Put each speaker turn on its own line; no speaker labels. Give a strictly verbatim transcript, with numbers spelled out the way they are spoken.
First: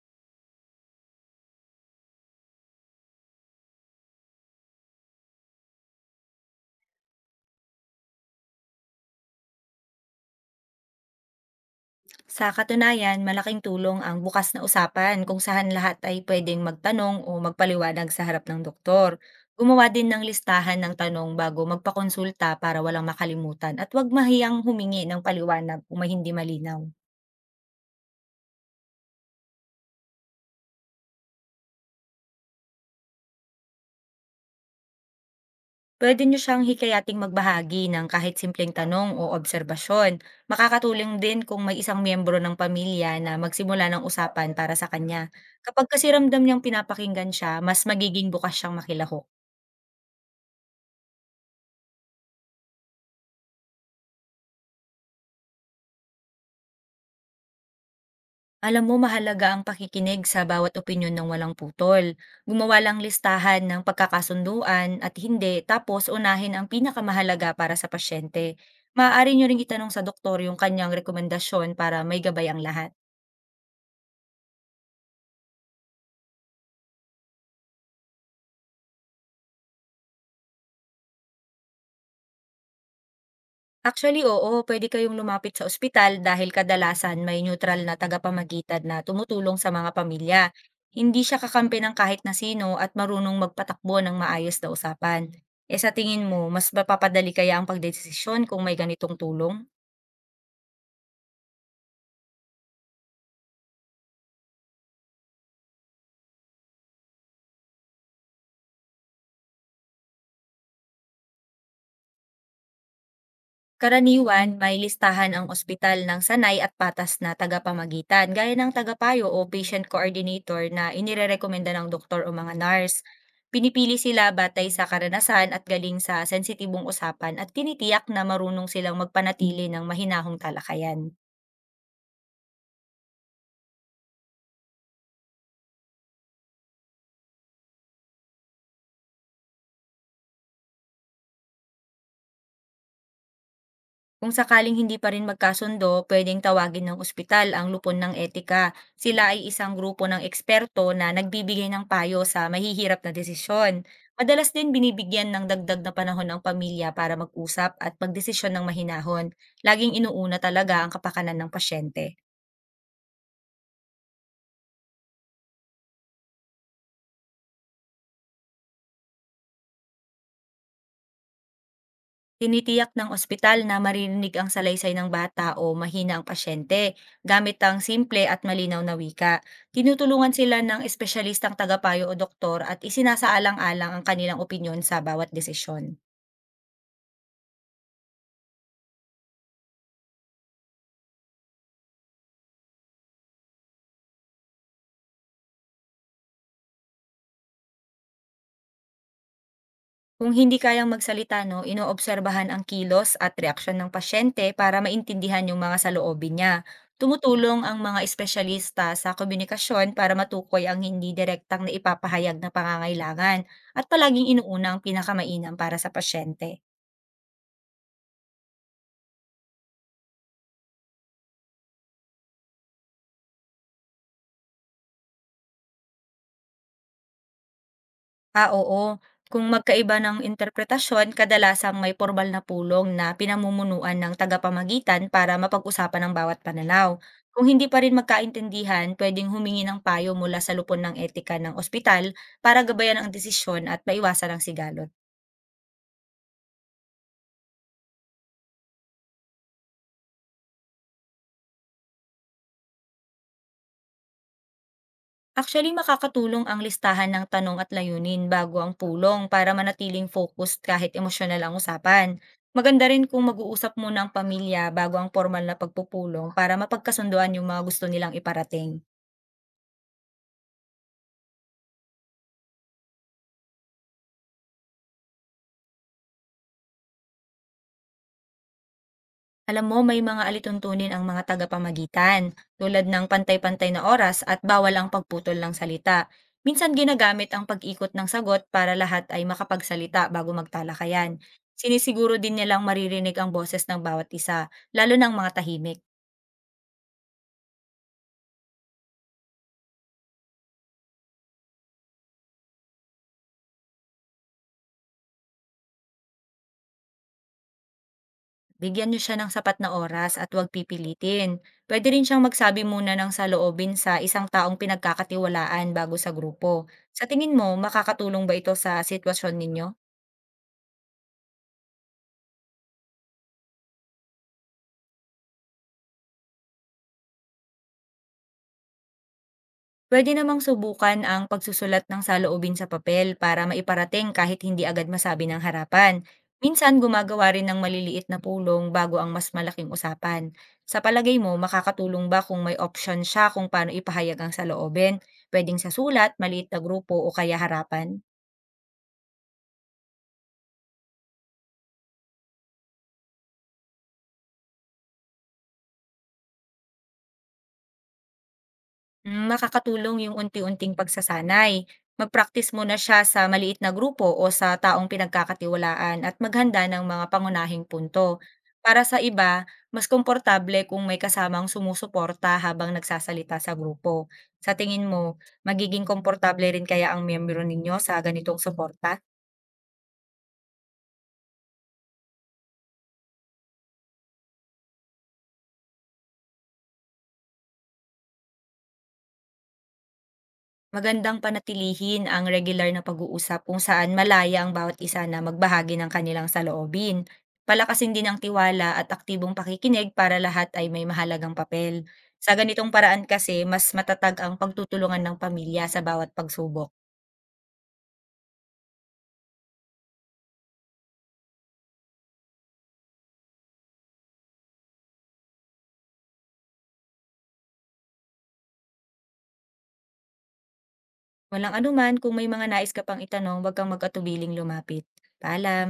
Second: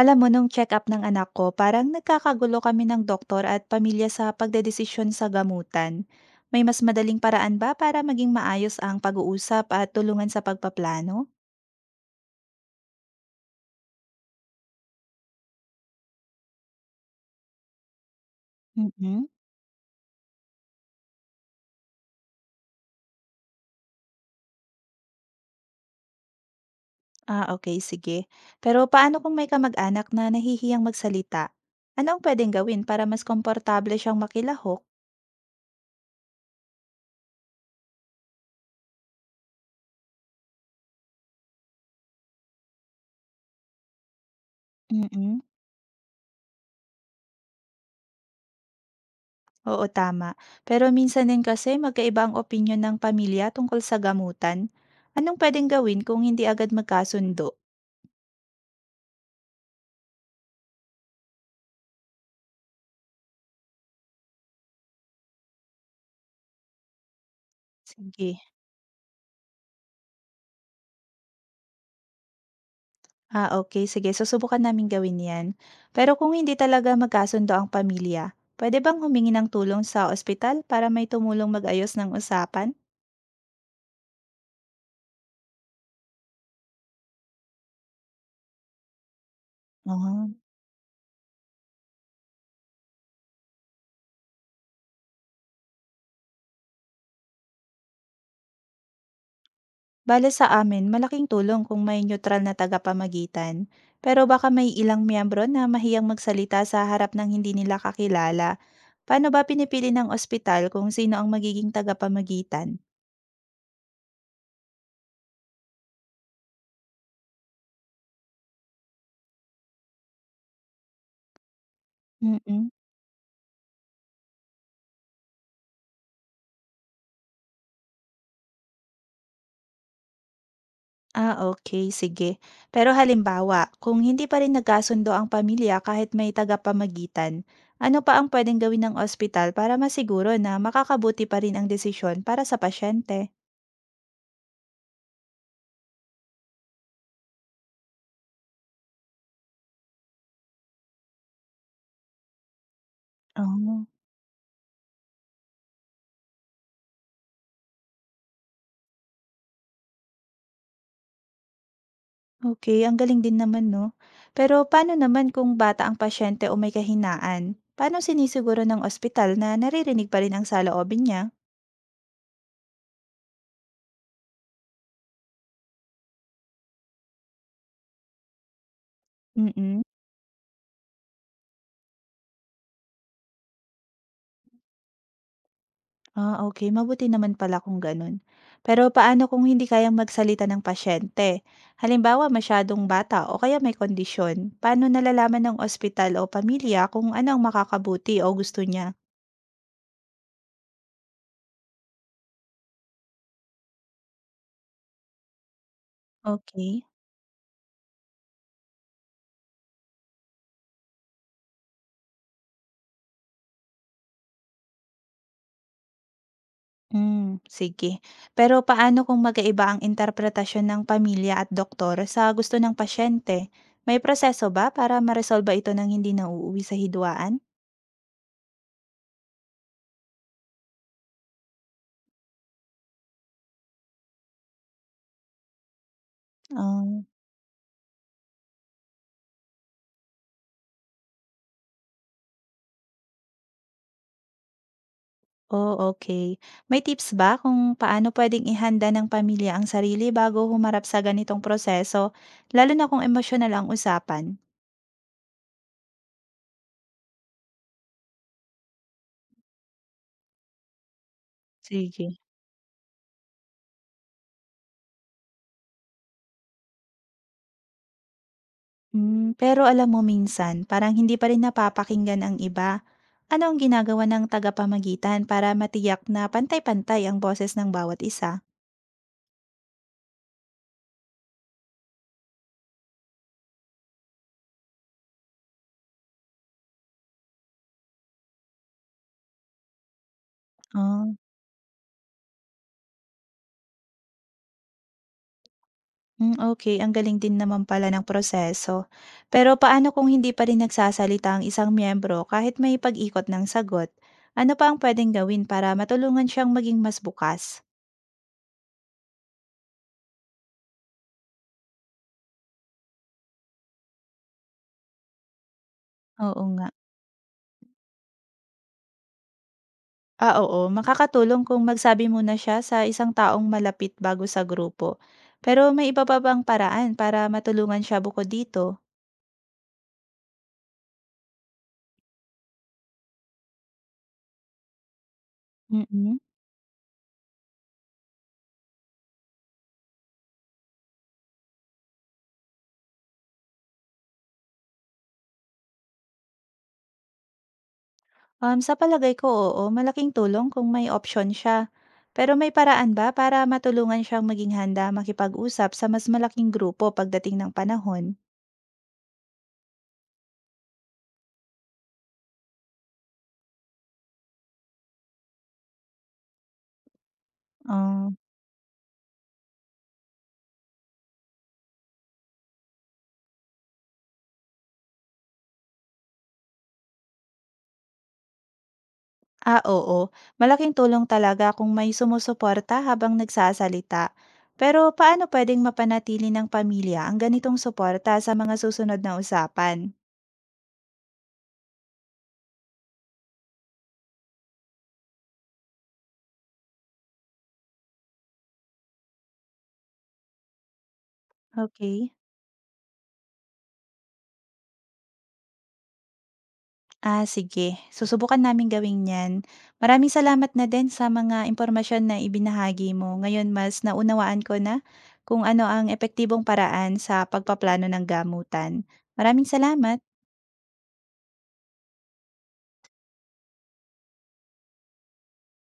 Alam mo, nung check-up ng anak ko, parang nagkakagulo kami ng doktor at pamilya sa pagdedesisyon sa gamutan. May mas madaling paraan ba para maging maayos ang pag-uusap at tulungan sa pagpaplano?
Sa katunayan, malaking tulong ang bukas na usapan kung saan lahat ay pwedeng magtanong o magpaliwanag sa harap ng doktor.
Mhm.
Gumawa din ng listahan ng tanong bago magpakonsulta para walang makalimutan, at huwag mahiyang humingi ng paliwanag kung may hindi malinaw.
Ah, okay, sige. Pero paano kung may kamag-anak na nahihiyang magsalita? Ano ang pwedeng gawin para mas komportable siyang makilahok?
Pwede nyo siyang hikayating magbahagi ng kahit simpleng tanong o obserbasyon. Makakatulong din kung may isang miyembro ng pamilya na magsimula ng usapan para sa kanya.
Mhm.
Kapag kasi ramdam niyang pinapakinggan siya, mas magiging bukas siyang makilahok.
Oo, tama. Pero minsan din kasi magkaiba ang opinyon ng pamilya tungkol sa gamutan. Anong pwedeng gawin kung hindi agad magkasundo?
Alam mo, mahalaga ang pakikinig sa bawat opinyon ng walang putol. Gumawa lang listahan ng pagkakasunduan at hindi, tapos unahin ang pinakamahalaga para sa
Sige.
pasyente. Maaari nyo ring itanong sa doktor yung kanyang rekomendasyon para may gabay ang lahat.
Ah, okay, sige, susubukan namin gawin 'yan. Pero kung hindi talaga magkasundo ang pamilya, puwede bang humingi ng tulong sa ospital para may tumulong mag-ayos ng usapan?
Actually, oo, pwede kayong lumapit sa ospital dahil kadalasan may neutral na tagapamagitan na tumutulong sa mga
Ah,
pamilya. Hindi siya kakampi ng kahit na sino, at marunong magpatakbo ng maayos na usapan. Eh sa tingin mo, mas mapapadali kaya ang pagdesisyon kung may ganitong tulong?
bale sa amin malaking tulong kung may neutral na tagapamagitan. Pero baka may ilang miyembro na mahiyang magsalita sa harap ng hindi nila kakilala. Paano ba pinipili ng ospital kung sino ang magiging tagapamagitan?
Karaniwan, may listahan ang ospital ng sanay at patas na tagapamagitan, gaya ng tagapayo o patient coordinator na inirerekomenda ng doktor o mga
Mm.
nurse. Pinipili sila batay sa karanasan at galing sa sensitibong usapan, at tinitiyak na marunong silang magpanatili ng mahinahong talakayan.
Ah, okay, sige. Pero halimbawa, kung hindi pa rin nagkasundo ang pamilya kahit may tagapamagitan, ano pa ang puwedeng gawin ng ospital para masiguro na makakabuti pa rin ang desisyon para sa pasyente?
Kung sakaling hindi pa rin magkasundo, pwedeng tawagin ng ospital ang lupon ng etika. Sila ay isang grupo ng eksperto na nagbibigay ng payo sa mahihirap na desisyon.
Oh,
Madalas din binibigyan ng dagdag na panahon ng pamilya para mag-usap at pagdesisyon ng mahinahon. Laging inuuna talaga ang kapakanan ng pasyente.
okay, ang galing din naman 'no. Pero paano naman kung bata ang pasyente o may kahinaan? Paano sinisiguro ng ospital na naririnig pa rin ang saloobin niya?
Tinitiyak ng ospital na maririnig ang salaysay ng bata o mahina ang pasyente gamit ang simple at malinaw na wika.
Mm.
Tinutulungan sila ng espesyalistang tagapayo o doktor, at isinasaalang-alang ang kanilang opinyon sa bawat desisyon.
Ah, okay, mabuti naman pala kung gano'n. Pero paano kung hindi kayang magsalita ng pasyente? Halimbawa, masyadong bata o kaya may kondisyon. Paano nalalaman ng ospital o pamilya kung ano ang makakabuti o gusto niya?
Kung hindi kayang magsalita 'no, inoobserbahan ang kilos at reaksyon ng pasyente para maintindihan yung mga saloobin niya.
Okay.
Tumutulong ang mga espesyalista sa komunikasyon para matukoy ang hindi direktang naipapahayag na pangangailangan, at palaging inuuna ang pinakamainam para sa pasyente.
Hmm, sige. Pero paano kung magkaiba ang interpretasyon ng pamilya at doktor sa gusto ng pasyente? May proseso ba para maresolba ito ng hindi nauuwi sa hidwaan?
Ah, oo. Kung magkaiba ng interpretasyon, kadalasang may formal na pulong na pinamumunuan ng tagapamagitan para mapag-usapan ang bawat pananaw.
Ah.
Kung hindi pa rin magkaintindihan, pwedeng humingi ng payo mula sa lupon ng etika ng ospital para gabayan ang desisyon at maiwasan ang sigalot.
Oh, okay. May tips ba kung paano pwedeng ihanda ng pamilya ang sarili bago humarap sa ganitong proseso, lalo na kung emosyonal ang usapan?
Actually, makakatulong ang listahan ng tanong at layunin bago ang pulong para manatiling focused kahit emosyonal ang usapan.
Sige.
Maganda rin kung mag-uusap muna ang pamilya bago ang formal na pagpupulong para mapagkasunduan yung mga gusto nilang iparating.
Hmm, pero alam mo minsan parang hindi pa rin napapakinggan ang iba. Ano ang ginagawa ng tagapamagitan para matiyak na pantay-pantay ang boses ng bawat isa?
Alam mo, may mga alituntunin ang mga tagapamagitan, tulad ng pantay-pantay na oras at bawal ang pagputol ng salita. Minsan ginagamit ang pag-ikot ng sagot para lahat ay makapagsalita bago
Ah.
magtalakayan. Sinisiguro din nilang maririnig ang boses ng bawat isa, lalo ng mga tahimik.
Hmm, okey. Ang galing din naman pala ng proseso. Pero paano kung hindi pa rin nagsasalita ang isang miyembro kahit may pag-ikot ng sagot? Ano pa ang puwedeng gawin para matulungan siyang maging mas bukas?
Bigyan niyo siya ng sapat na oras at huwag pipilitin. Pwede rin siyang magsabi muna ng saloobin sa isang taong pinagkakatiwalaan bago sa
Oo
grupo.
nga.
Sa tingin mo, makakatulong ba ito sa sitwasyon ninyo?
Ah, oo. Makakatulong kung magsabi muna siya sa isang taong malapit bago sa grupo. Pero may iba pa bang paraan para matulungan siya bukod dito?
Puwede namang subukan ang pagsusulat ng saloobin sa papel para maiparating kahit hindi agad masabi ng harapan.
Mm.
Minsan gumagawa rin ng maliliit na pulong bago ang mas malaking usapan. Sa palagay mo, makakatulong ba kung may option siya kung paano ipahayag ang saloobin? Pwedeng sa sulat, maliit na grupo, o kaya harapan?
Um, sa palagay ko, oo, malaking tulong kung may opsyon siya. Pero may paraan ba para matulungan siyang maging handa makipag-usap sa mas malaking grupo pagdating ng panahon?
Mm, makakatulong yung unti-unting pagsasanay. Mag-practice muna siya sa maliit na grupo o sa taong pinagkakatiwalaan, at maghanda ng mga pangunahing
Um,
punto. Para sa iba, mas komportable kung may kasamang sumusuporta habang nagsasalita sa grupo. Sa tingin mo, magiging komportable rin kaya ang miyembro ninyo sa ganitong suporta?
ah, oo. Malaking tulong talaga kung may sumusuporta habang nagsasalita. Pero paano pwedeng mapanatili ng pamilya ang ganitong suporta sa mga susunod na usapan?
Magandang panatilihin ang regular na pag-uusap kung saan malaya ang bawat isa na magbahagi ng kanilang saloobin. Palakasin din ang tiwala at aktibong pakikinig para lahat ay may mahalagang papel.
Okay.
Sa ganitong paraan kasi, mas matatag ang pagtutulungan ng pamilya sa bawat pagsubok.
Ah, sige. Susubukan namin gawin 'yan. Maraming salamat na din sa mga impormasyon na ibinahagi mo. Ngayon mas naunawaan ko na kung ano ang epektibong paraan sa pagpaplano ng gamutan. Maraming salamat.
Walang anuman. Kung may mga nais ka pang itanong, wag kang mag-atubiling lumapit. Paalam!